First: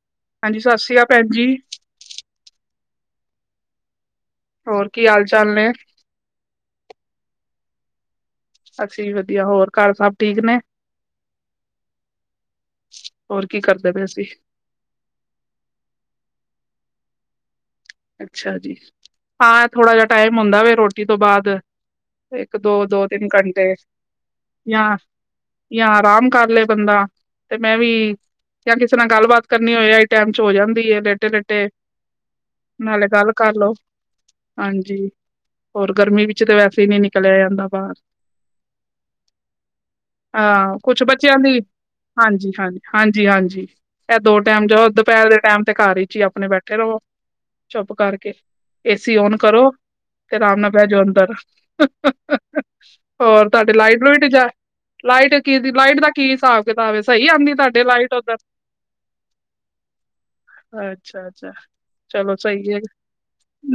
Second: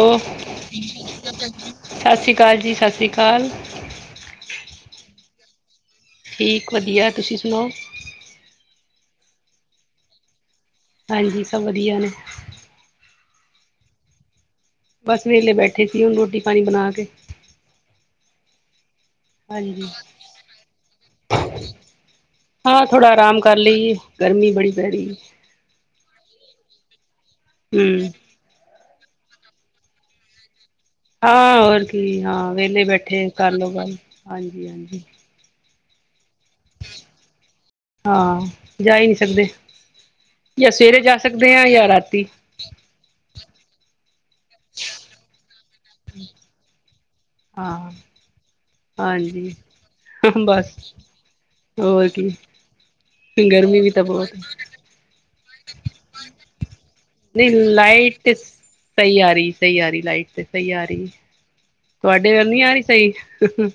Hello ਹਾਂਜੀ ਸਤਿ ਸ੍ਰੀ ਅਕਾਲ ਭੈਣ ਜੀ ਸ੍ਰੀ ਅਕਾਲ ਜੀ, ਸਤਿ ਸ੍ਰੀ ਅਕਾਲ। ਹੋਰ ਕੀ ਹਾਲ-ਚਾਲ ਨੇ। ਠੀਕ ਵਧੀਆ, ਤੁਸੀਂ ਸੁਣਾਓ। ਅਸੀਂ ਵੀ ਵਧੀਆ, ਹੋਰ ਘਰ ਸਭ ਠੀਕ ਨੇ? ਹਾਂਜੀ, ਸਭ ਵਧੀਆ ਨੇ। ਹੋਰ ਕੀ ਕਰਦੇ ਪਏ ਸੀ? ਬਸ ਵੇਲੇ ਬੈਠੇ ਸੀ, ਹੁਣ ਰੋਟੀ ਪਾਣੀ ਬਣਾ ਕੇ। ਅੱਛਾ ਜੀ, ਹਾਂ ਏਹ ਹਾਂਜੀ ਥੋੜਾ ਜਿਹਾ ਟਾਈਮ ਹੁੰਦਾ ਵੇ ਰੋਟੀ ਤੋਂ ਬਾਅਦ। ਇੱਕ ਹਾਂ ਦੋ-ਦੋ ਥੋੜਾ ਤਿੰਨ ਆਰਾਮ ਕਰ ਘੰਟੇ ਲਈਏ ਗਰਮੀ ਬੜੀ ਪੈ ਯਾਂ ਰਹੀ ਜਾਂ ਆਰਾਮ ਕਰ ਲਏ ਬੰਦਾ ਤੇ ਮੈਂ ਵੀ। ਹਮ ਜਾਂ ਕਿਸੇ ਨਾਲ ਗੱਲਬਾਤ ਕਰਨੀ ਹੋਏ ਆਹੀਂ ਟਾਈਮ 'ਚ ਹੋ ਜਾਂਦੀ ਏ। ਹਾਂ ਹੋਰ ਕੀ ਹਾਂ ਵਿਹਲੇ ਬੈਠੇ ਗੱਲ ਕਰ ਕਰਲਓ ਲਓ ਗੱਲ ਹਾਂਜੀ ਹਾਂਜੀ। ਹੋਰ ਗਰਮੀ ਵਿੱਚ ਤਾਂ ਵੈਸੇ ਹੀ ਨਹੀਂ ਨਿਕਲਿਆ ਜਾਂਦਾ ਬਾਹਰ। ਹਾਂ ਜਾ ਹੀ ਨਹੀਂ ਸਕਦੇ ਜਾਂ ਹਾਂ ਸਵੇਰੇ ਕੁਛ ਜਾਂ ਬੱਚਿਆਂ ਸਕਦੇ ਦੀ ਹਾ ਜਾਂ ਰਾਤੀਂ। ਹਾਂਜੀ ਹਾਂਜੀ ਹਾਂਜੀ ਹਾਂਜੀ ਇਹ ਦੋ ਟਾਈਮ ਜਾਓ। ਦੁਪਹਿਰ ਦੇ ਟਾਈਮ ਤੇ ਘਰ 'ਚ ਹੀ ਆਪਣੇ ਬੈਠੇ ਰਹੋ। ਹਾਂ ਚੁੱਪ ਕਰਕੇ। ਏਸੀ ਓਨ ਹਾਂਜੀ ਕਰੋ ਤੇ ਆਰਾਮ ਨਾਲ ਬਸ ਬੈਠ ਜਾਓ ਅੰਦਰ। ਹੋਰ ਕੀ ਹੋਰ ਤੁਹਾਡੇ ਗਰਮੀ ਵੀ ਲਾਈਟ ਤਾਂ ਲਟ ਬਹੁਤ ਜਾ ਲਾਈਟ। ਲਾਈਟ ਦਾ ਕੀ ਹਿਸਾਬ ਕਿਤਾਬ ਹੈ ਸਹੀ ਆਉਂਦੀ ਤੁਹਾਡੇ ਲਾਈਟ ਉੱਧਰ। ਸਹੀ ਆ ਰਹੀ ਸਹੀ ਆ ਰਹੀ ਲਾਈਟ ਤੇ ਸਹੀ ਆ ਰਹੀ। ਅੱਛਾ ਅੱਛਾ ਚਲੋ ਤੁਹਾਡੇ ਵੱਲ ਨੀ ਸਹੀ ਆ ਐ ਰਹੀ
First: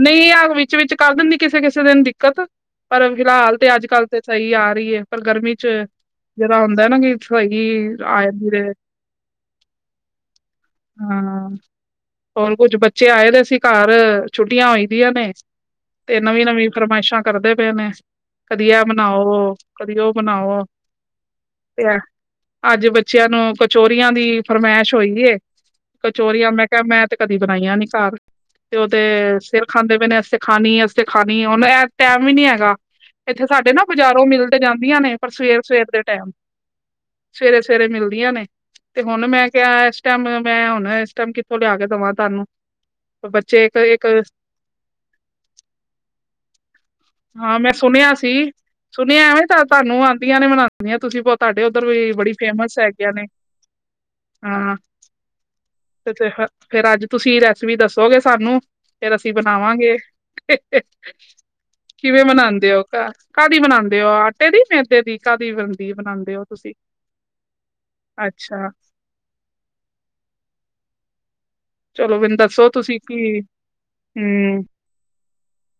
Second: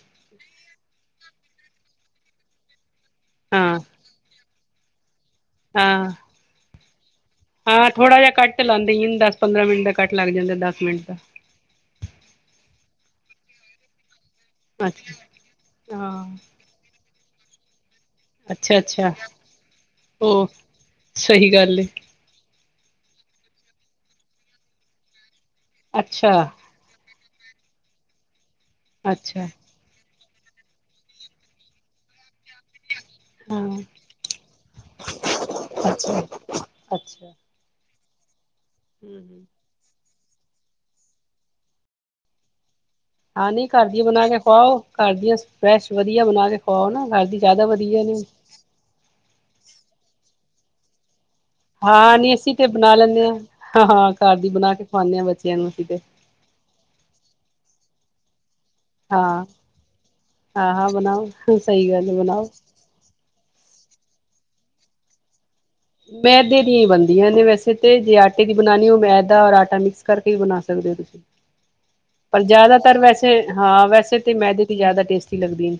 ਨਹੀਂ ਵਗ ਵੀ। ਵਿੱਚ ਵਿੱਚ ਕਰ ਦਿੰਦੀ ਕਿਸੇ ਕਿਸੇ ਦਿਨ ਦਿੱਕਤ ਪਰ ਫਿਲਹਾਲ ਤੇ ਹਾਂ ਅੱਜ ਕੱਲ ਤੇ ਸਹੀ ਆ ਰਹੀ ਐ ਪਰ ਗਰਮੀ। ਹਾਂ ਜਿਹੜਾ ਹੁੰਦਾ ਨਾ ਗੀ ਹਾਂ ਥੋੜਾ ਜਿਹਾ ਕੱਟ ਲਾਂਦੇ ਹੀ ਦ ਪੰਦਰਾਂ ਮਿੰਟ ਦਾ ਕੱਟ ਲੱਗ ਜਾਂਦਾ ਦਸ ਮਿੰਟ ਦਾ ਹਾਂ ਹੋਰ ਕੁੱਝ ਬੱਚੇ ਆਏ ਦੇ ਸੀ ਘਰ ਛੁੱਟੀਆਂ ਹੋਈ ਦੀਆਂ ਅੱਛਾ ਨੇ ਤੇ ਹਾਂ ਨਵੀਂ ਨਵੀਂ ਫਰਮਾਇਸ਼ਾਂ ਕਰਦੇ ਪਏ ਨੇ ਕਦੀ ਅੱਛਾ ਐ ਅੱਛਾ ਬਣਾਓ ਕਦੀ ਉਹ ਬਣਾਓ ਸਹੀ ਗੱਲ ਤੇ ਏ ਅੱਜ ਬੱਚਿਆਂ ਨੂੰ ਕਚੋਰੀਆਂ ਦੀ ਫਰਮਾਇਸ਼ ਹੋਈ ਏ ਅੱਛਾ ਕਚੋਰੀਆਂ ਮੈਂ ਮੈਂ ਤੇ ਕਦੀ ਬਣਾਈਆਂ ਨੀ ਘਰ ਤੇ ਉਹਦੇ ਅੱਛਾ ਸਿਰ ਖਾਂਦੇ ਪੀਦੇ ਅਤੇ ਖਾਣੀ ਅਸੀ ਤੇ ਖਾਣੀ ਉਹਨੂੰ ਟਾਈਮ ਵੀ ਨੀ ਹੈਗਾ ਇੱਥੇ ਸਾਡੇ ਹਾਂ ਨਾ ਬਾਜ਼ਾਰੋਂ ਮਿਲ ਤੇ ਜਾਂਦੀਆਂ ਨੇ ਪਰ ਸਵੇਰ ਸਵੇਰ ਦੇ ਅੱਛਾ ਟਾਈਮ ਅੱਛਾ ਸਵੇਰੇ ਸਵੇਰੇ ਮਿਲਦੀਆਂ ਨੇ ਤੇ ਹੁਣ ਹਮ ਮੈਂ ਕਿਆ ਇਸ ਟਾਈਮ ਮੈਂ ਹੁਣ ਇਸ ਟਾਈਮ ਕਿੱਥੋਂ ਲਿਆ ਕੇ ਦੇਵਾਂ ਤੁਾਨੂੰ ਹਾਂ ਨੀ ਕਰ ਦੀ ਬਣਾ ਕੇ ਖਵਾਓ ਘਰ ਦੀਆਂ ਫੈ੍ਸ਼ ਵਧੀਆ ਬਣਾ ਕੇ ਖਵਾਓ ਨਾ ਘਰ ਦੀ ਹਾਂ ਜ਼ਾਦਾ ਮੈਂ ਵਧੀਆ ਸੁਣਿਆ ਨੇ ਸੀ। ਸੁਣਿਆ ਐਵੇਂ ਤਾਂ ਤੁਹਾਨੂੰ ਆਦੀਆਂ ਨੇ ਬਨਾਉਂਨੀਆਂ ਤੁਸੀਂ ਬਹੁ ਤੁਹਾਡੇ ਉੱਧਰ ਵੀ ਹਾਂ ਨੀ ਬੜੀ ਅਸੀਂ ਤੇ ਫੇਮਸ ਬਣਾ ਹੈਗੀਆਂ ਲੈਂਦੇ ਨੇ ਹਾਂ ਹਾਂ ਹਾਂ ਘਰ ਦੀ ਬਣਾ ਹਾਂ ਕੇ ਖਵਾਉਂਦੇ ਹਾਂ ਬੱਚਿਆਂ ਨੂੰ ਅਸੀਂ ਤੇ ਫੇਰ ਅੱਜ ਤੁਸੀਂ ਰੈਸਪੀ ਦੱਸੋਗੇ ਸਾਨੂੰ ਫਿਰ ਅਸੀਂ ਹਾਂ ਬਨਾਵਾਂਗੇ ਹਾਂ ਹਾਂ ਬਣਾਓ ਸਹੀ ਗੱਲ ਹੈ ਕਿਵੇਂ ਬਣਾਓ ਬਨਾਉਂਦੇ ਓ ਘਰ ਕਾ ਦੀ ਬਣਾਉਂਦੇ ਹੋ ਆਟੇ ਦੀ ਮੇਦੇ ਦੀ ਕਾਦੀ ਬਨਦੀ ਏ ਮੈਦੇ ਦੀਆਂ ਹੀ ਬਣਦੀਆਂ ਨੇੇ ਵੈਸੇ ਤੇ ਜੇ ਆਟੇ ਦੀ ਅੱਛਾ ਬਣਾਉਣੀ ਉਹ ਮੈਦਾ ਔਰ ਆਟਾ ਮਿਕਸ ਕਰਕੇ ਹੀ ਬਣਾ ਸਕਦੇ ਹੋ ਤੁਸੀਂ ਚਲੋ ਮੈਨੂੰ ਪਰ ਦੱਸੋ ਤੁਸੀਂ ਜ਼ਾੱਦਾਤਰ ਵੈਸੇ ਕੀ ਹਾਂ ਵੈਸੇ ਤਾਂ ਹੂੰ ਮੈਦੇ ਤੇ ਜ਼ਿਆਦਾ ਟੇਸਟੀ ਲਗਦੀ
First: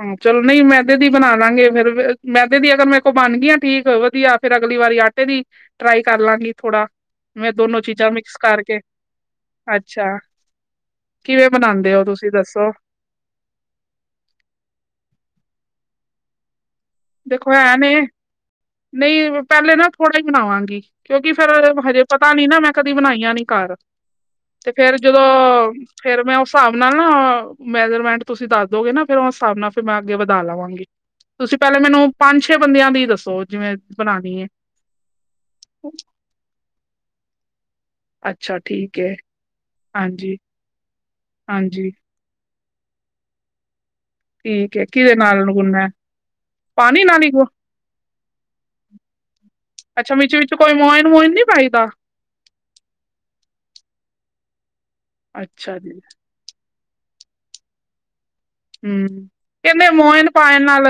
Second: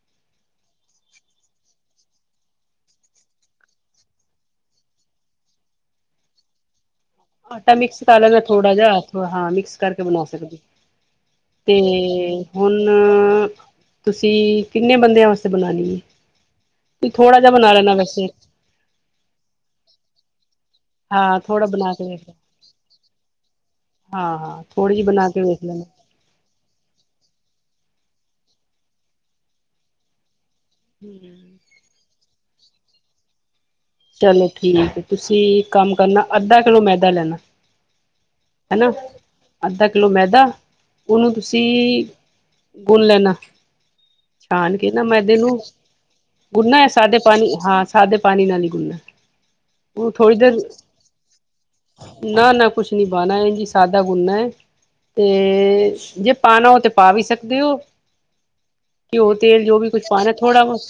ਹੂੰ ਚਲ ਨੀ ਮੈਦੇ ਦੀ ਬਣਾ ਲਾਂਗੇ ਫੇਰ ਮੈਦੇ ਦੀ ਅਗਰ ਮੇ ਕੋਲ ਬਣ ਗਈ ਆ ਠੀਕ ਵਧੀਆ ਫੇਰ ਅਗਲੀ ਵਾਰੀ ਆਟੇ ਦੀ ਟਰਾਈ ਕਰ ਲਾਂਗੀ ਥੋੜ੍ਹਾ ਆਟਾ ਮਿਕਸ ਕਰ ਲਾਂਗੇ ਥੋੜਾ ਜਿਥ ਹਾਂ ਕਰਕੇ ਅੱਛਾ ਬਣਾ ਸਕਦੀ ਕਿਵੇਂ ਤੇ ਬਣਾਉਂਦੇ ਹੋ ਤੁਸੀਂ ਦੱਸੋ ਹੁਣ ਅ ਤੁਸੀਂ ਕਿੰਨੇ ਬੰਦਿਆਂ ਵਾਸਤੇ ਬਣਾਉਣੀ ਏ ਦੇਖੋ ਐ ਵੇ ਨਹੀਂ ਪਹਿਲੇ ਨਾ ਥੋੜ੍ਹਾ ਹੀ ਬਣਾਵਾਂਗੀ ਕਿਉਂਕਿ ਹਾਂ ਫੇਰ ਥੋੜਾ ਬਣਾ ਕੇ ਹਜੇ ਵੇਖ ਪਤਾ ਲੈਣਾ। ਨੀ ਨਾ ਮੈਂ ਕਦੀ ਬਣਾਈਆਂ ਨੀ ਘਰ ਹਾਂ ਹਾਂ ਤੇ ਥੋੜ੍ਹੀ ਫੇਰ ਜਿਹੀ ਜਦੋਂ ਬਣਾ ਕੇ ਵੇਖ ਲੈਣਾ। ਫੇਰ ਮੈਂ ਉਸ ਹਿਸਾਬ ਨਾਲ ਨਾ ਮੈਜਰਮੈਂਟ ਤੁਸੀਂ ਦੱਸ ਦੋਗੇ ਨਾ ਫੇਰ ਉਸ ਹਿਸਾਬ ਨਾਲ ਫਿਰ ਮੈਂ ਅੱਗੇ ਵਧਾ ਲਵਾਂਗੀ। ਹੂੰ ਤੁਸੀਂ [inaudible] ਪਹਿਲੇ ਮੈਨੂੰ ਪੰਜ ਛੇ ਬੰਦਿਆਂ ਦੀ ਦੱਸੋ ਜਿਵੇਂ ਬਣਾਉਣੀ ਚਲੋ ਹੈ ਠੀਕ ਤੁਸੀਂ ਇੱਕ ਕੰਮ ਕਰਨਾ ਅੱਧਾ ਕਿਲੋ ਮੈਦਾ ਲੈਣਾ ਅੱਛਾ ਹਨਾ ਠੀਕ ਹੈ ਅੱਧਾ ਕਿਲੋ ਹਾਂਜੀ ਮੈਦਾ ਓਨੂੰ ਤੁਸੀਂ, ਹਾਂਜੀ ਗੁਨ ਲੈਣਾ। ਠੀਕ ਛਾਣ ਹੈ ਕੇ ਨਾ ਕਿਹਦੇ ਮੈਦੇ ਨਾਲ ਨੂੰ, ਗੁੰਨਨਾ ਹੈ ਗੁੰਨਾ ਐ ਸਾਦੇ ਨਾਲ ਹੀ ਗੁ ਪਾਣੀ ਹਾਂ ਸਾਦੇ ਪਾਣੀ ਨਾਲ ਹੀ ਗੁੰਨਨਾ ਉਹ ਅੱਛਾ ਵੀਚ ਵਿਚ ਕੋਈ ਮੋਇਨ ਮੁਇਨ ਨਈ ਪਾਈਦਾ? ਨਾ-ਨਾ ਕੁਛ ਨੀ ਪਾਣਾ ਏਜ ਸਾਦਾ ਗੁੰਨਾ ਐ, ਅੱਛਾ ਜੀ ਤੇ ਜੇ ਪਾਣਾ ਓ ਤੇ ਪਾ ਵੀ ਸਕਦੇ ਓ। ਹੂੰ, ਕੈਂਦੇ ਕੁਛ ਮੋਹਿਨ ਪਾਣਾ ਪਾਣ ਥੋੜਾ ਬਹੁਤ ਨਾਲ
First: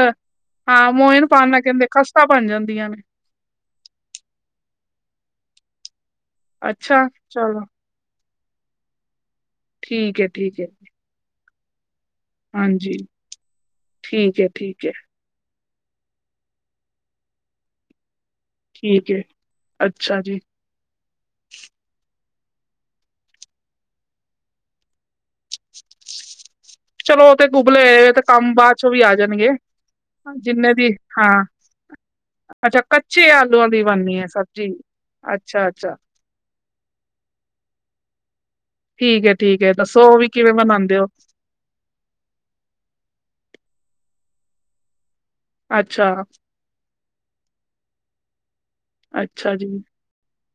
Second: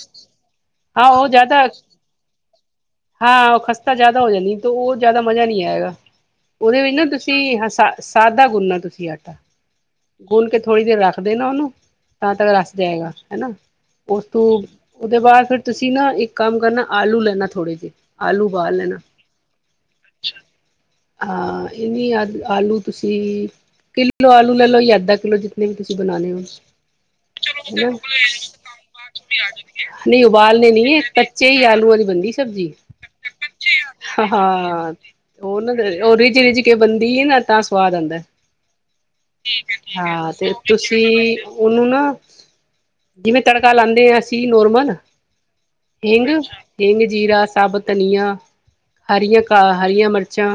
ਹਾਂ ਮੋਇਨ ਉਹ ਪਾਉਣ ਨਾਲ ਜ਼ਿਆਦਾ ਕਹਿੰਦੇ ਬਣ ਜਾਂਦੀਆਂ ਨੇ ਹਾਂ ਓ ਖਸਤਾ ਜ਼ਾਦਾ ਹੋ ਜਾਂਦੀ ਆ ਤਾਂ ਓ ਜ਼ਾਦਾ ਮਜ਼ਾ ਨੀ ਆਏਗਾ, ਓਦੇ ਵਿੱਚ ਨਾ ਅੱਛਾ ਚਲੋ ਤੁਸੀਂ ਹਾਸ ਸਾਦਾ ਗੁੰਨਣਾ ਤੁਸੀਂ ਆਟਾ, ਠੀਕ ਹੈ, ਗੁੰਨ ਕੇ ਠੀਕ ਹੈ, ਥੋੜ੍ਹੀ ਦੇਰ ਰੱਖਦੇ ਨਾ ਓਨੂੰ ਤਾਂ ਤੱਕ ਰੱਸ ਹਾਂਜੀ, ਜਾਏਗਾ, ਹਨਾ ਉਸ ਠੀਕ ਤੋ ਹੈ, ਠੀਕ ਹੈ, ਓਦੇ ਬਾਦ ਫੇਰ ਤੁਸੀਂ ਨਾ ਏਕ ਕੰਮ ਕਰਨਾ ਆਲੂ ਲੈਣਾ ਥੋੜੇ ਆਲੂ ਉਬਾਲ ਲੈਣਾ ਠੀਕ ਹੈ, ਅੱਛਾ ਜੀ। [unintelligible] ਹਾਂ ਏ ਵੀ ਆ ਆਲੂ ਤੁਸੀਂ ਕੀਲੋ ਆਲੂ ਲੈ ਲੋ ਜਾਂ ਅੱਧਾ ਕੀਲੋ ਜੀਨੇ ਵੀ ਤੁਸੀਂ ਬਣਾਣੇ ਨੇ। ਚਲੋ ਉਹ ਤੇ ਗੁਬਲੇ [unintelligible] ਹੋਏ ਤੇ ਕੰਮ ਬਾਅਦ ਚੋਂ ਵੀ ਆ ਜਾਣਗੇ। ਨਈ ਉਬਾਲਣੇ ਜਿੰਨੇ ਨੀ ਦੀ ਏ। ਹਾਂ, ਕੱਚੇ ਈ ਆਲੂ ਵਾਲੀ ਬਣਦੀ ਸਭ ਅੱਛਾ ਕੱਚੇ ਆਲੂਆਂ ਦੀ ਬਣਨੀ ਆ ਸਬਜ਼ੀ, ਅੱਛਾ-ਅੱਛਾ। ਓ ਰੇਜ-ਰੇਜ ਕੇ ਬਣਦੀ ਏ ਨਾ ਤਾਂ ਸਵਾਦ ਆਂਦੈ। ਹੈ, ਠੀਕ ਹੈ, ਆ ਠੀਕ ਦੱਸੋ ਉਹ ਵੀ ਆ ਤੇ ਕਿਵੇਂ ਬਣਾਉਂਦੇ ਹੋ? ਤੁਸੀਂ ਓਨੂੰ ਨਾ ਜੇਵੇਂ ਤੜਕਾ ਲਾਦੇ ਆਂ ਅਸੀਂ ਨੋਰਮਲ, ਅੱਛਾ, ਹਿੰਗ ਹਿੰਗ ਜੀਰਾ ਸਾਬ ਧਨੀਆ ਹਰੀਆਂ ਅੱਛਾ ਕਾ ਜੀ, ਹਰੀਆਂ ਮਿਰਚਾਂ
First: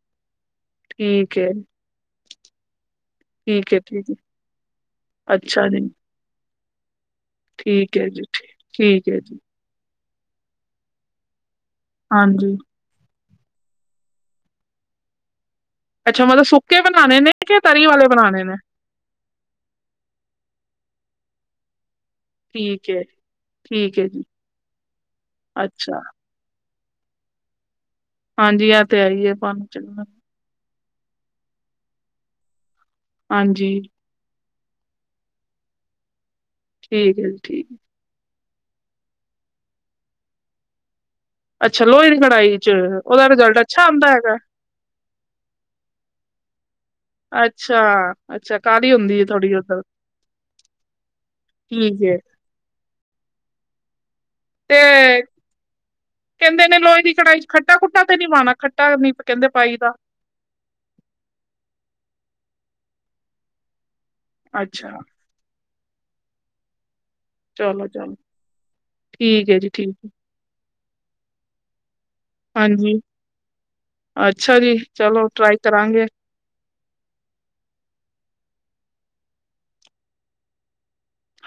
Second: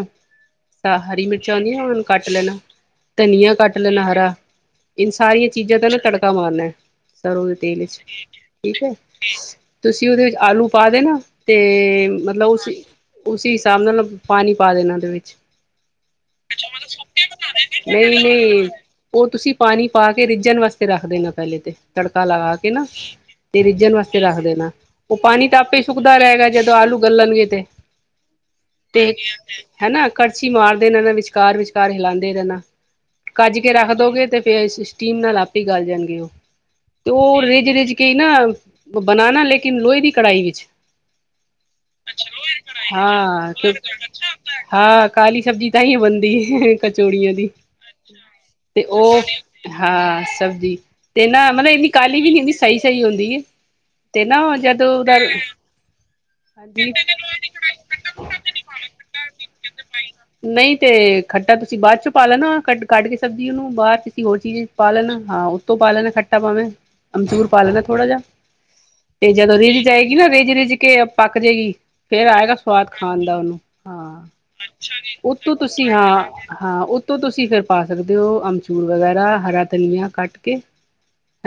ਹਰੀ ਠੀਕ ਹੈ, ਮਿਰਚਾਂ ਹੁੰਦੀਆਂ ਹੁ ਕੱਟ ਲੈਣਾ, ਧਨੀਆ ਠੀਕ ਕੱਟ ਹੈ, ਠੀਕ ਲੈਣਾ ਹੈ। ਹਰਾ। ਏਨ ਸਾਰੀਆਂ ਅੱਛਾ ਚੀਜ਼ਾਂ ਜੀ, ਤੇ ਨਾ ਤੜਕਾ ਮਾਰਨਾ ਏ, ਸਰੋਂ ਦੇ ਤੇਲ ਠੀਕ ਵੇਚ, ਹੈ ਜੀ, ਠੀ- ਠੀਕ ਐ। ਹੈ ਜੀ, ਤੁਸੀਂ ਓਦੇ ਵਿੱਚ ਆਲੂ ਪਾ ਦੇਣਾ, ਤੇ ਮਤਲ ਹਾਂਜੀ। ਓਸ ਓਸੀ ਹਿਸਾਬ ਨਾਲ, ਪਾਣੀ ਪਾ ਦੇਣਾ ਓਦੇ ਵਿੱਚ। ਅੱਛਾ ਮਤਲਬ ਸੁੱਕੇ ਬਣਾਣੇ ਨੇ ਕੇ ਤਰੀ ਵਾਲੇ ਬਣਾਣੇ ਨੇ? ਓ ਤੁਸੀਂ ਪਾਣੀ ਪਾ ਕੇ ਰਿੱਝਣ ਵਾਸਤੇ ਰੱਖ ਦੇਣਾ ਪੈਲੇ ਤੇ। ਤੜਕਾ ਲਗਾ ਕੇ ਨਾ, ਠੀਕ ਹੈ, ਤੇ ਰੀਝਣ ਠੀਕ ਹੈ ਵਾਸਤੇ ਜੀ। ਰੱਖ ਦੇਨਾ, ਓ ਪਾਣੀ ਤਾਂ ਆਪੇ ਸੁ ਅੱਛਾ, [unintelligible] ਜਦੋਂ ਆਲੂ ਗਲਣਗੇ ਤੇ ਹਾਂਜੀ ਇਹ ਤੇ ਆਈ ਹੈ ਹੀ [unintelligible] ਹੈ। ਹਨਾ ਕਟ ਛੀ ਮਾਰਦੇ ਰ ਨਾ ਵਿਚਕਾਰ ਵਿਚਕਾਰ ਹੀਲਾਦੇ ਰੈਨਾ, ਕੱਜ ਕੇ ਹਾਂਜੀ। ਰੱਖ ਦੋਗੇ ਤੇ ਸਟੀਮ ਨਾਲ ਆਪੇ ਗੱਲ ਜਾਣਗੇ ਓ, ਤੇ ਠੀਕ ਹੈ ਜੀ ਓ ਠੀਕ ਰੇਜ-ਰੇਜ ਰਿੱਜ ਕੇ ਕੀ ਨਾ, ਬਣਾਣਾ ਲੇਕਿਨ ਲੋਹੇ ਦੀ ਕੜਾਈ ਵੇਚ। ਅੱਛਾ ਲੋਹੇ ਦੀ ਕੜਾਈ ਚ, ਓਦਾ ਹਾਂ ਰੀਗਾਡ ਕਿ ਅੱਛਾ ਆਦਾ ਹੈਗਾ? ਹਾਂ ਕਾਲੀ ਸਬਜ਼ੀ ਤਾਂ ਈ ਬਣਦੀ ਕਚੋੜੀਆਂ ਦੀ, ਅੱਛਾ, ਅੱਛਾ ਤੇ ਕਾਲੀ ਓ, ਹੁੰਦੀ ਹੈ ਥੋੜੀ ਕਚੋੜੀਆ, ਉਧਰ ਹਾਂ ਸਬਜ਼ੀ ਤੇ ਨਾ ਮਤਲਬ ਏਨੀ ਠੀਕ ਹੈ ਕਾਲੀ ਵੀ ਨੀ ਹੁੰਦੀ ਸਈ-ਸਈ ਹੁੰਦੀ ਏ, ਤੇ ਨਾ ਜਦੋਂ ਉ ਕੈਦੇ ਨੇ ਲੋਏ ਦੀ ਕੜਾਈ ਚ ਖੱਟਾ ਖੁੱਟਾ ਤੇ ਨੀ ਪਾਣਾ, ਖੱਟਾ ਨੀ ਕੈਂਦੇ ਪਾਈ ਦਾ। ਨਈ ਤੇ ਖੱਟਾ ਤੁਸੀਂ ਬਾਅ ਚ ਪਾ ਲੈਣਾ ਕੱਟ ਕੱਢ ਕੇ ਸਬਜ਼ੀ ਓਨੂੰ ਬਾਹਰ ਚ ਤੇ ਓਹੀ ਪਾ ਅੱਛਾ ਲੈਣਾ ਹਾਂ ਓਤੋਂ ਪਾ ਲੈਣਾ ਖੱਟਾ ਭਾਵੇਂ ਅੰਗੂਰ ਪਾ ਲੈਂਦਾ ਚਲੋ ਥੋੜਾ ਚਲੋ ਜਾ, ਤੇ ਠੀਕ ਜਦੋਂ ਹੈ ਜੀ ਰੀਝ ਠੀਕ ਹੈ ਜਾਏਗੀ ਨਾ ਰੀਝ -ਰਿੱਝ ਕੇ ਪੱਕ ਜੇਗੀ ਫੇਰ ਆਏਗਾ ਸਵਾਦ ਹਾਂਜੀ ਖਾਣ ਦਾ ਓਨੂੰ, ਹਾਂ। ਅੱਛਾ ਜੀ, ਚਲੋ ਓਤੋਂ ਟਰਾਈ ਤੁਸੀਂ ਕਰਾਂਗੇ ਹਾਂ-ਹਾਂ ਓ ਤੋਂ ਤੁਸੀਂ ਫਿਰ ਪਾ ਸਕਦੇ ਓ ਅਮਚੂਰ ਵਗੈਰਾ, ਹਰਾ ਧਨੀਆ ਕੱਟ ਕੇ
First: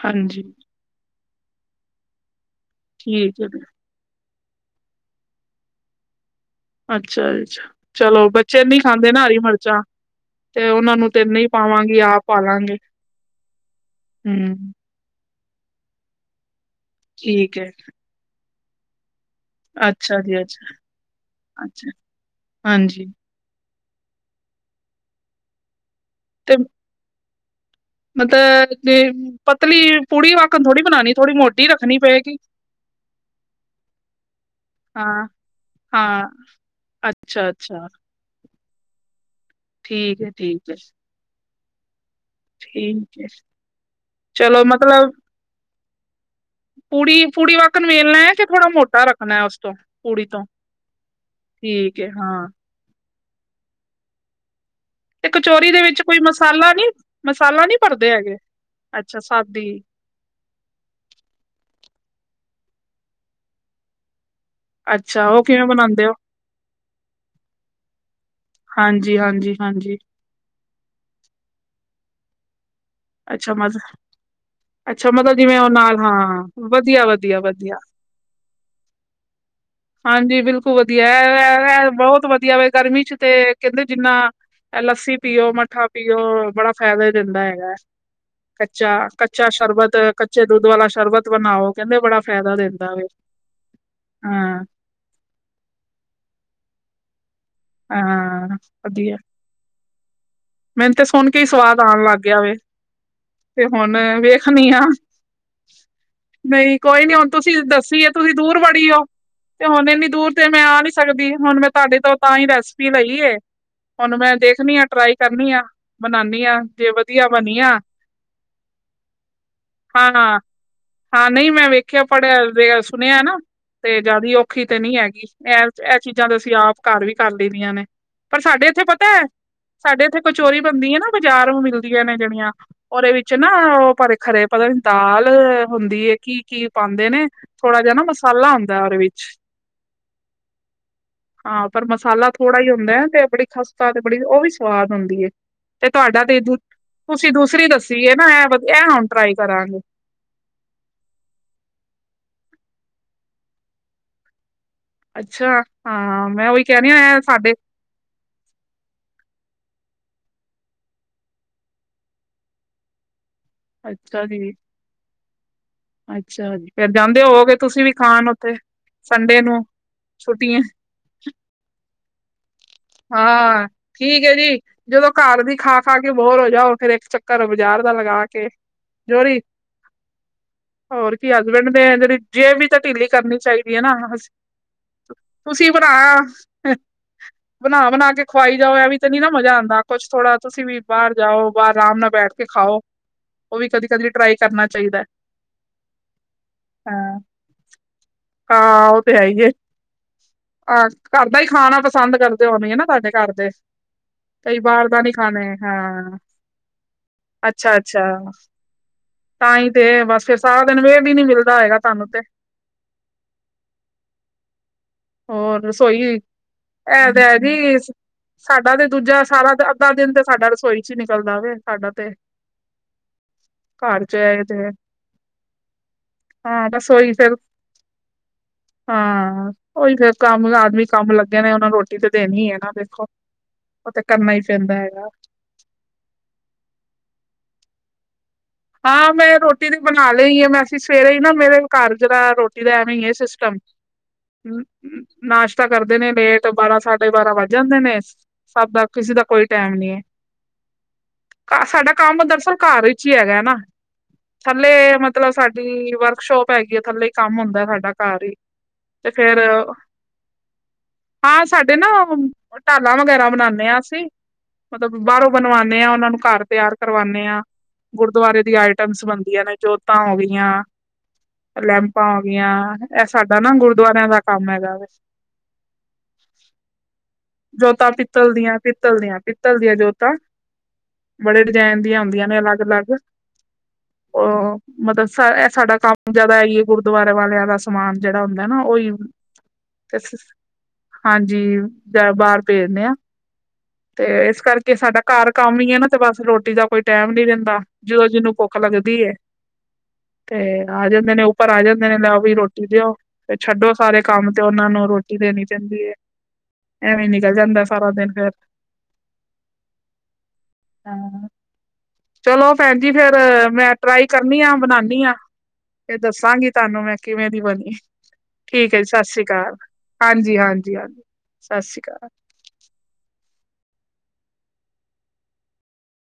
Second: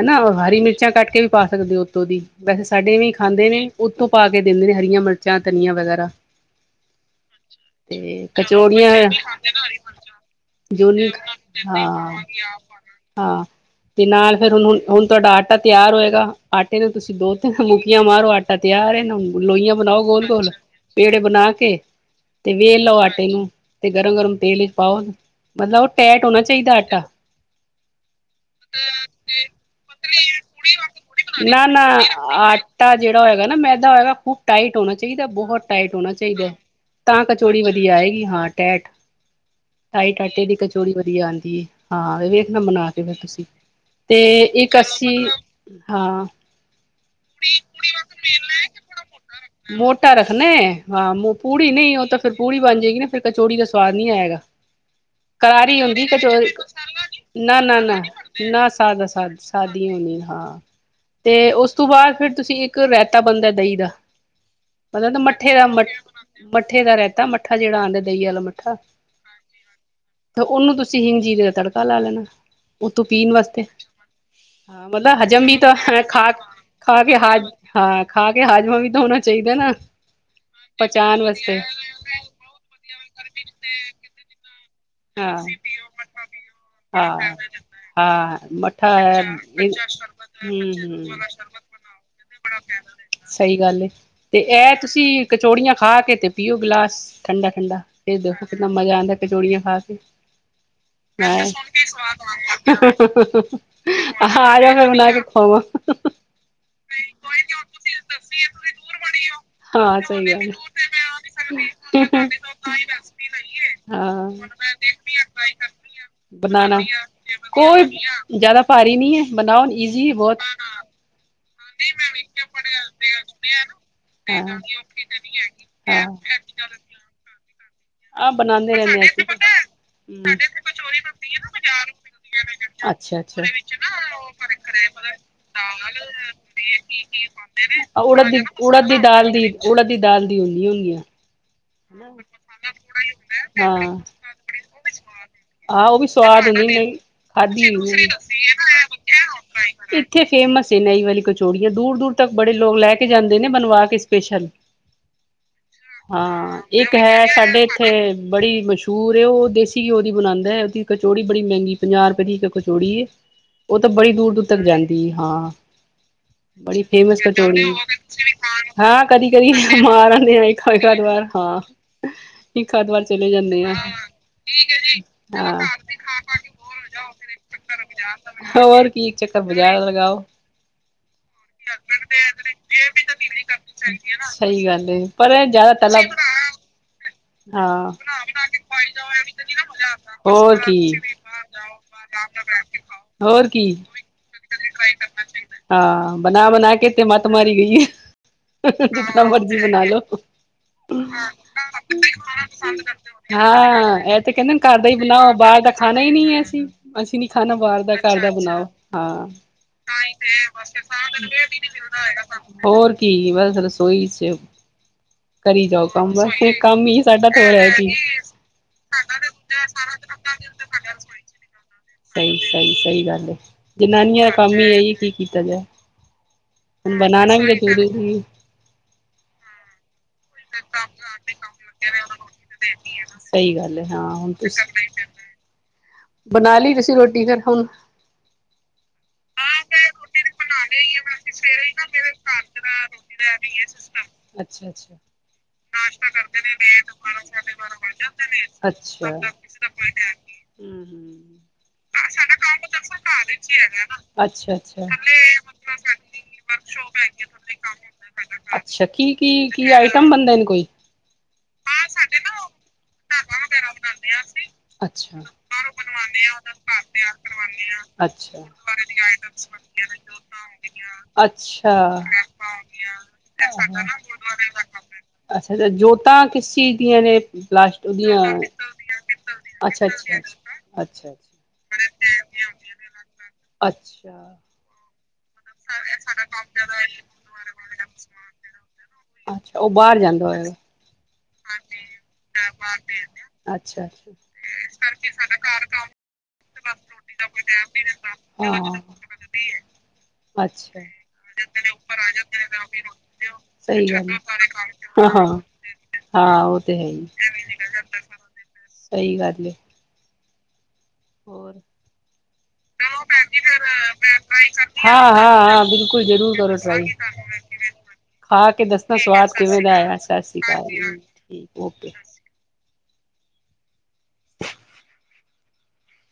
ਹਨਾ ਹਾਂਜੀ ਹਰੀ ਮਿਰਚਾਂ ਕੱਟ ਕੇ ਵੀ ਪਾ ਸਕਦੇ ਓ ਉਤੋਂ ਦੀ ਵੈਸੇ ਸਾਡੇ ਵੀ ਠੀਕ ਹੈ ਖਾਂਦੇ ਜੀ ਨੇ ਓਤੋਂ ਪਾ ਕੇ ਦੇਂਦੇ ਨੇ ਹਰੀਆਂ ਮਿਰਚਾਂ ਧਨੀਆ ਵਗੈਰਾ। ਜੀ ਅੱਛਾ ਚਲੋ ਠੀਕ ਐ, ਬੱਚੇ ਚੋਰ ਨਹੀਂ ਨੀ ਆਏਆ। ਖਾਂਦੇ ਨਾ ਹਰੀ ਮਿਰਚਾਂ ਤੇ ਜੋ ਉਹਨਾਂ ਨਈ ਨੂੰ ਤੇ ਨਹੀਂ ਪਾਵਾਂਗੀ ਆਪ ਪਾ ਲਾਂਗੇ ਹਾਂ-ਹਾਂ ਤੇ ਨਾਲ ਫੇਰ ਹੂੰ ਓਨੂੰ ਹੁਨ ਹੁਨ ਤਾਡਾ ਆਟਾ ਤਿਆਰ ਹੋਏਗਾ, ਆਟੇ ਨੂੰ ਤੁਸੀਂ ਦੋ ਤਿੰਨ ਠੀਕ ਹੈ ਮੁਕੀਆਂ ਮਾਰੋ ਆਟਾ ਤਿਆਰ ਐ ਨਾ ਹੁਨ। ਲੋਈਆਂ ਬਨਾਓ ਅੱਛਾ ਜੀ ਗੋਲ-ਗੋਲ, ਅੱਛਾ ਪੇੜੇ ਬਨਾ ਕੇ ਅੱਛਾ ਤੇ ਵੇਲ ਲਓ ਹਾਂਜੀ ਆਟੇ ਨੂੰ। ਤੇ ਗਰਮ-ਗਰਮ ਤੇਲ ਵਿਚ ਪਾਓ, ਮਤਲਬ ਓ ਟੈਟ ਹੋਨਾ ਤੇ ਚਾਈਦੈ ਆਟਾ। ਮਤਲਬ ਤੇ ਪਤਾ ਕੇ ਪਤਲੀ ਪਤਲੀ ਵਾਕਣ ਪੂੜੀ ਥੋੜ੍ਹੀ ਵਾਂਗੂੰ ਬਣਾਣੀ ਪੂੜੀ ਥੋੜ੍ਹੀ ਬਨਾਨੀ ਐ ਨਾ ਮੋਟੀ ਰੱਖਣੀ ਪਏਗੀ ਨਾ ਆਟ ਆਟਾ ਜੇੜਾ ਹੋਏਗਾ ਨਾ ਮੈ ਹੋਏਗਾ ਖੂਬ ਟਾਈਟ ਹੋਨਾ ਹਾਂ ਚਾਈਦਾ ਬਹੁ ਟਾਈਟ ਹੋਨਾ ਹਾਂ ਚਾਈਦਾ ਤਾਂ ਅੱਛਾ ਕਚੋੜੀ ਅੱਛਾ ਵਦੀਆ ਆਏਗੀ ਹਾਂ। ਟੈਟ ਟਾਈਟ ਠੀਕ ਹੈ ਆਟੇ ਦੀ ਠੀਕ ਹੈ ਕਚੋੜੀ ਵਦੀਆ ਆਂਦੀ ਏ, ਹਾਂ ਏ ਵੇਖਨਾ ਬਨਾ ਕੇ ਫੇਰ ਠੀਕ ਹੈ ਤੁਸੀਂ। ਤੇ ਚਲੋ ਇੱਕ ਅਸੀਂ, ਹਾਂ ਪੂੜੀ-ਪੂੜੀ ਵਾਕਨ ਵੇਲਨਾ ਕੇ ਮੋਟਾ ਰੱਖਨਾ ਹਾਂ ਪੂੜੀ ਨਈ ਠੀਕ ਓ ਹੈ ਤਾਂ ਫੇਰ ਹਾਂ ਪੂੜੀ ਬਨ ਜਾਏਗੀ ਨਾ ਫ਼ੇਰ ਕਚੋੜੀ ਦਾ ਸਵਾਦ ਨੀ ਆਏਗਾ। ਤੇ ਕਚੋਰੀ ਕਰਾਰੀ ਦੇ ਵਿੱਚ ਹੁੰਦੀ ਏ ਕੋਈ ਕਚੋਰੀ ਮਸਾਲਾ ਨਹੀਂ ਮਸਾਲਾ ਨਹੀਂ ਭਰਦੇ ਹੈਗੇ ਨਾ-ਨਾ-ਨਾ-ਨਾ ਸਾਦਾ ਆ ਸਾਦਾ ਸਾਦੀ ਹੁੰਦੀ ਏ ਹਾਂ। ਤੇ ਓਸ ਤੋਂ ਬਾਦ ਫਿਰ ਤੁਸੀਂ ਇੱਕ ਰੈਤਾ ਬਨਦੈ ਦਈਂ ਦਾ। ਮਤਲਬ ਅੱਛਾ ਉਹ ਮੱਠੇ ਦਾ ਕਿਵੇਂ ਮ ਬਣਾਉਂਦੇ ਹੋ ਮੱਠੇ ਦਾ ਰੈਤਾ ਮੱਠਾ ਜੇੜਾ ਆਂਦਾ ਦਈਂ ਵਾਲਾ ਮੱਠਾ। ਹਾਂਜੀ ਹਾਂਜੀ ਹਾਂਜੀ ਤੇ ਓਨੂੰ ਤੁਸੀਂ ਹਿੰਗ ਜੀਰੇ ਦਾ ਤੜਕਾ ਲਾ ਲੈਨਾ ਓ ਤੋ ਪੀਨ ਅੱਛਾ ਵਾਸਤੇ। ਮਤਲਬ ਹਾਂ ਅੱਛਾ ਮਤਲਬ ਹਜ਼ਮ ਵੀ ਜਿਵੇਂ ਉਹ ਤਾਂ ਨਾਲ ਖਾ-ਖਾ ਹਾਂ ਵਧੀਆ ਕੇ ਖਾ ਹਾਂ ਵਧੀਆ ਵਧੀਆ ਖਾ ਖਾ ਕੇ ਹਾਜ਼ਮਾਂ ਵੀ ਤਾਂ ਹੋਨਾ ਚਈਦਾ ਨਾ ਪਚਾਨ ਵਾਸਤੇ ਬਹੋਤ ਵਦੀਆ ਵੇ ਗਰਮੀ ਚ ਤੇ ਕੈਂਦੇ ਜਿੰਨਾ ਐ ਲੱਸੀ ਹਾਂ। ਪੀਓ ਮੱਠਾ ਪੀਓ ਬੜਾ ਫੈਦਾ ਹਾਂ, ਦਿੰਦਾ ਹੈਗਾ ਐ। ਹਾਂ। ਮੱਠਾ ਐ ਮਿੱਠਾ ਸ਼ਰਬਤ ਕੱਚੇ ਬੱਚੇ ਦੁੱਧ ਵਾਲਾ ਨੂੰ ਮਿੱਠਾ ਸ਼ਰਬਤ ਬਣਾਓ ਕਹਿੰਦੇ ਬੜਾ ਬਨਾਓਗੇ ਫਾਇਦਾ ਦਿੰਦਾ ਵੇ ਤਾਂ [unintelligible] ਸਈ ਗੱਲ ਐ ਹਾਂ ਐਹ ਤੁਸੀਂ ਕਚੋੜੀਆਂ ਖਾ ਕੇ ਤੇ ਪੀਓ ਗਲਾਸ। ਠੰਡਾ-ਠੰਡਾ, ਫੇਰ ਦੇਖੋ ਹਾਂ ਕਿੰਨਾ ਮਜ਼ਾ ਆਂਦਾ ਵਧੀਆ ਕਚੋੜੀਆਂ ਖਾ ਕੇ। ਮੈਨੂੰ ਤੇ [inaudible] ਸੁਣ ਕੇ ਹੀ ਆਜਾ ਸਵਾਦ ਆਉਣ ਲੱਗ ਗਿਆ ਵੇ ਤੇ ਹੁਣ ਫੇਰ ਬਨਾ ਕੇ ਖੁਆਵਾਂ। ਨਈ ਕੋਈ ਨੀ ਹੁਨ ਤੁਸੀਂ ਦੱਸੀ ਤੁਸੀਂ ਦੂਰ ਬੜੀ ਓਂ। ਤੇ ਹੁਨ ਹਾਂ ਏਨੀ ਸਹੀ ਦੂਰ ਤੇ ਗੱਲ ਮੈਂ ਆ ਨੀ ਸਕਦੀ ਹੁਨ ਮੈਂ ਤੁਆਡੇ ਹੈ। ਤੋਂ ਤਾਂਈ ਰੈਸਪੀ ਲਈ ਐ। ਹਾਂ। ਮੈਂ ਦੇਖਨੀ ਆ ਟਰਾਈ ਕਰਨੀ ਟਰਾਈ ਆ ਕਰਨੀ ਆਂ ਬਣਾਉਦੀ ਆ ਬਨਾਨਾ ਜੇ ਵਧੀਆ ਬਣੀ ਆ ਕੋਈ ਜਾਦਾ ਭਾਰੀ ਨੀ ਐ ਬਨਾਓ ਨੀ ਹਾਂ, ਈਜ਼ੀ ਐ ਹਾਂ ਬੌਤ ਹਾਂ-ਹਾਂ ਹਾਂ ਨਈ ਮੈਂ ਵੇਖਿਆ ਪੜ੍ਹਿਆ ਵੇ ਸੁਨਿਆ ਐ ਨਾ। ਤੇ ਜ਼ਾਦੀ ਹਾਂ। ਔਖੀ ਤੇ ਨੀ ਹੈਗੀ, ਐ-ਐ ਚੀਜ਼ਾਂ ਤੇ ਅਸੀਂ ਆਪ ਘਰ ਵੀ ਕਰ ਲਈਦੀਆਂ ਨੇ। ਆਹ ਪਰ ਸਾਡੇ ਬਣਾਉਂਦੇ ਏਥੇ ਰਹਿੰਦੇ ਪਤਾ ਹਾਂ ਐ, ਸਾਡੇ ਅਸੀਂ ਏਥੇ ਹੂੰ। ਕਚੋਰੀ ਬਨਦੀ ਏ ਨਾ ਬਾਜ਼ਾਰੋ ਮਿਲਦੀਆਂ ਨੇ ਜੇੜੀਆਂ। ਓਦੇ ਅੱਛਾ ਵਿੱਚ ਅੱਛਾ। ਨਾ ਓ ਪਰ ਖਰੇ ਪਤਾ ਨੀ ਦਾਲ ਹੁੰਦੀ ਐ ਕੀ-ਕੀ ਪਾਂਦੇ ਨੇ ਥੋੜਾ ਜਾ ਨਾ ਉੜ ਦੀ ਮਸਾਲਾ ਉੜ ਹੁੰਦਾ ਉਹਦੇ ਦੀ ਵਿੱਚ। ਦਾਲ ਦੀ ਉੜਦ ਦੀ ਦਾਲ ਦੀ ਹੁੰਦੀ-ਹੁੰਦੀ ਆ। ਹਾਂ ਪਰ ਮਸਾਲਾ ਥੋੜ੍ਹਾ ਈ ਹੁੰਦਾ ਤੇ ਬੜੀ ਖਸਤਾ ਹਾਂ। ਤੇ ਬੜੀ ਓ ਵੀ ਸਵਾਦ ਹੁੰਦੀ ਐ। ਆਹ ਤੇ ਉਹ ਵੀ ਤੁਆਡਾ ਤੇ ਸਵਾਦ ਹੁੰਦੀ ਨਹੀਂ ਤੁਸੀਂ ਦੂਸਰੀ ਖਾਧੀ ਹੋਈ ਦੱਸੀ ਐ ਨਾ ਐਹ ਵਦੀ ਐ ਹੁਨ ਟਰਾਈ ਕਰਾਂਗੇ। ਏਥੇ ਫੇਮਸ ਨਈ ਵਾਲੀ ਕਚੋੜੀਆਂ ਦੂਰ-ਦੂਰ ਤੱਕ ਬੜੇ ਲੋਕ ਲੈ ਕੇ ਜਾਂਦੇ ਨੇ ਬਨਵਾ ਕੇ ਸਪੇਸ਼ਲ। ਅੱਛਾ, ਹਾਂ ਮੈਂ ਓਈ ਕੈਂਨੀ ਹੋਏਆ ਸਾਡੇ। ਏਥੇ ਬੜੀ ਮਸ਼ਹੂਰ ਓ ਦੇਸੀ ਘਿਓ ਦੀ ਬਨਾਂਦਾ ਐ ਓਦੀ ਕਚੌੜੀ ਬੜੀ ਮੈਂਗੀ ਪੰਜਾਹ ਰੁਪਏ ਦੀ ਇੱਕ ਕਚੌੜੀ ਏ। ਓ ਤਾ ਬੜੀ ਅੱਛਾ ਦੂਰ-ਦੂਰ ਜੀ ਤੱਕ ਜਾਂਦੀ ਏ, ਹਾਂ। ਅੱਛਾ ਜੀ ਬੜੀ ਫੇਰ ਫੇਮਸ ਜਾਂਦੇ ਹੋਵੋਗੇ ਕਚੋੜੀ ਏ, ਤੁਸੀਂ ਵੀ ਖਾਣ ਉੱਥੇ [unintelligible] ਹਾਂ ਸੰਡੇ ਕਦੀ-ਕਦੀ ਨੂੰ ਮਾਰ ਆਨੇ ਆ ਛੁੱਟੀਆਂ [unintelligible] ਹਾਂ। ਇੱਕ ਅੱਧ ਵਾਰ ਚਲੇ ਜਾਂਦੇ ਹਾਂ, ਆ ਠੀਕ ਏ ਜੀ ਜਦੋਂ ਘਾੱਰ ਦੀ ਖਾ-ਖਾ ਕੇ ਬੋਰ ਓ ਜਾਓ ਫੇਰ ਏਕ ਚੱਕ ਘਰੋਂ ਬਜਾਰ ਦਾ ਲਗਾ ਕੇ, ਹੋਰ ਕੀ ਇੱਕ ਜੋਰੀ ਚੱਕਰ ਬਾਜ਼ਾਰ ਲਗਾਓ। ਹੋਰ ਕੀ ਹਸਬੈਂਡ ਦੇ ਜੜੀ ਜੇਬ ਵੀ ਤਾਂ ਢੀਲੀ ਕਰਨੀ ਚਾਹੀਦੀ ਹੈ ਨਾ। ਸਹੀ ਗੱਲ ਏ ਪਰ ਇਹ ਤੁਸੀ ਜ਼ਿਆਦਾ ਤਲਾ ਬੜਾਣਾ। ਹਾਂ, ਬਣਾ-ਬਣਾ ਕੇ ਇਹ ਖਵਾਈ ਵੀ ਜਾਓ ਤਾਂ ਨੀ ਨਾ ਮਜ਼ਾ ਆਉਂਦਾ ਕੁਛ [unintelligible] ਥੋੜਾ ਹੋਰ ਤੁਸੀਂ ਵੀ ਕੀ ਬਾਹਰ ਜਾਓ ਬਾਹਰ ਆਰਾਮ ਨਾਲ ਬੈਠ ਕੇ ਖਾਓ ਹੋਰ ਉਹ ਕੀ, ਵੀ ਕਦੀ ਕਦੀ ਟਰਾਈ ਕਰਨਾ ਚਾਹੀਦਾ ਹੈ। ਹਾਂ ਬਨਾ-ਬਨਾ ਕੇ ਤੇ ਹਾਂ ਮੱਤ ਮਾਰੀ ਗਈ ਏ। ਹਾਂ ਉਹ ਤੇ ਹੈ ਹੀ ਹੈ [inaudible] ਖਾਣਾ ਪਸਾਂਦ ਕਰ ਹੋਨੀ ਏ ਨਾ ਤੁਹਾਡੇ ਘਾੱਰ ਦੇ, ਹਾਂ ਇਹ ਤੇ ਕਹਿੰਦੇ ਕਈ ਨੇ ਘਰ ਬਾਰ ਹੀ ਦਾ ਨੀ ਬਣਾਓ ਖਾਨੇ ਬਾਹਰ ਦਾ ਖਾਣਾ ਹੀ ਹਾਂ। ਨਹੀਂ ਹੈ ਅਸੀਂ ਅਸੀਂ ਨੀ ਖਾਣਾ ਬਾਹਰ ਦਾ ਅੱਛਾ-ਅੱਛਾ, ਘਰ ਦਾ ਬਣਾਓ ਹਾਂ ਤਾ ਈ ਤੇ ਬਾੱਸ ਫੇਰ ਸਾਰਾ ਦੇਨ ਵੇਲ ਈ ਨੀ ਮਿਲਦਾ ਓਏਗਾ। ਤਾਨੂੰ ਤੇ। ਓਰ ਕੀ ਬਾੱਸ ਰਸੋਈ ਚ, ਕਰੀ ਜਾਓ ਕਾੱਮ ਬਾੱਸ ਐ ਤਾ ਐ ਜੀ ਸਾਡਾ ਤੇ ਦੂਜਾ ਸਾਰਾ ਅੱਦਾ ਦੇਨ ਤੇ ਸਾਡਾ ਰਸੋਈ ਚ ਨਿਕਲਦਾ ਵੇ। ਸਾਡਾ ਤੇ ਸਈ-ਸਈ, ਸਈ ਗਾੱਲ ਏ, ਘਰ ਚ ਜਨਾਨੀਆਂ [unintelligible] ਹੈ ਕਾੱਮ ਤੇ ਏ ਈ ਕੀ ਕੀਤਾ ਜਾਏ। ਹਾਂ ਬਾੱਸ ਹੁਣ ਓਈ ਫੇਰ, ਬਣਾਉਣਾ ਵੀ ਤਾਂ ਜ਼ਰੂਰੀ ਹਾਂ। ਓਈ ਫੇਰ ਕਾੱਮ ਦਾ ਆਦਮੀ ਕਾੱਮ ਲੱਗੇਆ ਰਏ ਓਨਾ ਰੋਟੀ ਤੇ ਦੇਨੀ ਏ ਨਾ ਵੇਖੋ। ਸਈ ਗਾੱਲ ਏ। ਓ ਤੇ ਕਰਨਾ [unintelligible] ਐਗਾ। ਬਨਾ ਲੀ ਤੁਸੀ ਰੋਟੀ [unintelligible] ਹਾਂ ਮੈਂ ਰੋਟੀ ਤੇ ਬਨਾ ਲਈ ਏ, ਮੈਂ ਅਸੀ ਸਵੇਰੇ ਈ ਨਾ ਮੇਰੇ ਘਾੱਰ ਜਰਾ ਰੋ ਟੀ ਦਾ ਐਵੇ ਈ ਏ ਸਿਸਟਮ, ਅੱਛਾ ਅੱਛਾ ਨਾਸ਼ਤਾ ਕਰਦੇ ਨੇ ਲੇਟ ਬਾਰਾ-ਸਾ ਡੇ ਬਾਰਾ ਵਾੱਜ ਜਾਂਦੇ ਨੇ ਸੱਬ ਦਾ ਅੱਛਾ ਕਿਸੇ ਦਾ ਕੋਈ ਟੈਮ ਨੀ ਏ। ਹਮ ਹਮ ਕਾ ਸਾਡਾ ਕਾੱਮ ਦਰਅਸਲ ਘਾੱਰ ਏਚ ਈ ਐਗੈ। ਅੱਛਾ ਥੱਲੇ ਅੱਛਾ ਮਤਲਬ ਸਾਡੀ ਵਰਕਸ਼ੋਪ ਐਗੀ ਏ ਥੱਲੇ ਈ ਕਾੱਮ ਹੋਂਦੈ ਸਾਡਾ ਘਾੱਰ ਈ। ਅੱਛਾ ਕੀ-ਕੀ, ਕੀ ਆਈਟਮ ਬਨਦੇਨ ਕੋਈ ਹਾਂ ਸਾਡੇ ਨਾ ਓ ਢਾਲਾਂ ਵਗੈਰਾ ਬਨਾਨੇ ਆ ਅਸੀ, ਮਤਬ ਬਾਰੋ ਬਨ ਬਾਰੋ ਬਨਵਾਨੇ ਆ ਤੇ ਘਾੱਰ ਤੇਆਰ ਕਰਵਾਨੇ ਆ ਗੁਰਦੁਆਰੇ ਦੀ ਆਈਟਮਸ ਬਨਦੀਆਂ ਨੇ ਜੋਤਾਂ ਹੋ ਗਿਆ, ਅੱਛਾ ਲੈਮਪਾਂ ਹੋਗਿਆ ਐ ਸ ਸਾਡਾ ਨਾ ਗੁਰਦੁਆਰੇਆਂ ਦਾ ਕਾੱਮ ਐਗਾ ਵੇ। ਅੱਛਾ-ਅੱਛਾ ਜੋਤਾਂ ਕਿਸ ਚੀਜ ਦੀਆਂ ਨੇ ਪਲਾਸਟ ਜੋਤਾਂ ਉਹਦੀਆਂ ਪਿੱਤਲ ਦੀਆਂ-ਪਿੱਤਲ ਦੀਆਂ ਪਿੱਤਲ ਦੀਆਂ ਅੱਛਾ ਅੱਛਾ ਜੋਤਾਂ ਅੱਛਾ ਅੱਛਾ ਬੜੇ ਡਿਜੈਨ ਦੀਆਂ ਓਂਦੀਆਂ ਨੇ ਅਲੱਗ-ਅਲੱਗ, ਅੱਛਾ। ਓ ਮਤਬ ਸ ਸਾਡਾ ਕਾੱਮ ਜਾਦਾ ਐਈਏ ਗੁਰਦੁਵਾਰੇ ਵਾਲੇਆਂ ਦਾ ਸਮਾਨ ਜੜਾ ਓਂਦੈ ਨਾ ਓਈ ਅੱਛਾ ਓ ਬਾਰ ਜਾਂਦਾ ਓਏਗਾ ਹਾਂਜੀ। ਜਾ ਬਾਰ ਪੇਜਨੇ ਆ, ਅੱਛਾ ਤੇ ਅੱਛਾ ਇਸ ਕਾਰਕੇ ਸਾਡਾ ਘਾੱਰ ਕਾੱਮ ਈ ਏ ਨਾ ਤੇ ਬਾੱਸ ਰੋਟੀ ਦਾ ਕੋਈ ਟੈਮ ਨੀ ਰੈਂਦਾ, ਜਦੋਂ ਜਿਨੂੰ ਪੋਖ ਹਾਂ ਲੱਗਦੀ ਏ ਤੇ ਅੱਛਾ। ਆ ਜਾਂਦੇ ਨੇ ਉੱਪਰ ਆ ਜਾਂਦੇ ਨੇ ਲੇਆਓ ਬਈ ਰੋਟੀ ਦੇਓ, ਫੇ ਛੱਡੋ ਸਹੀ ਸਾਰੇ ਗੱਲ ਕਾੱਮ ਤੇ ਓਨਾ ਨੂੰ ਹਾਂ ਰੋਟੀ ਹਾਂ ਦੇਨੀ ਪੈਂਦੀ ਏ ਹਾਂ ਓ ਤੇ ਹੈ ਈ, ਐਵੇ ਈ ਨਿਕਲ ਜਾਂਦੈ ਦਿਨ ਸਾਰਾ ਫੇਰ ਦੇਨ, ਸਈ ਗਾੱਲ ਏ ਹਾਂ ਹੋਰ ਚਲੋ ਭੈਣ ਜੀ ਫੇਰ ਮੈਂ ਟਰਾਈ ਕਰਨੀ ਆ ਬਣਾਨੀ ਆ ਹਾਂ ਹਾਂ ਹਾਂ ਫੇਰ ਬਿਲਕੁਲ ਜ਼ਰੂਰ ਦੱਸਾਂਗੀ ਕਰੋ ਤੁਹਾਨੂੰ ਟਰਾਈ ਮੈਂ। ਕਿਵੇਂ ਦੀ ਬਣਗੀ ਖਾ ਕੇ ਠੀਕ ਐ, ਜੀ ਦੱਸਣਾ ਸਤਿ ਸ੍ਰੀ ਸਵਾਦ ਅਕਾਲ ਕਿਵੇਂ ਦਾ ਆਇਆ ਸਤਿ ਸ੍ਰੀ ਅਕਾਲ ਹਾਂਜੀ-ਹਾਂਜੀ ਜੀ ਹਾਂਜੀ। ਸਤਿ ਠੀਕ ਸ੍ਰੀ ਓਕੇ। ਅਕਾਲ।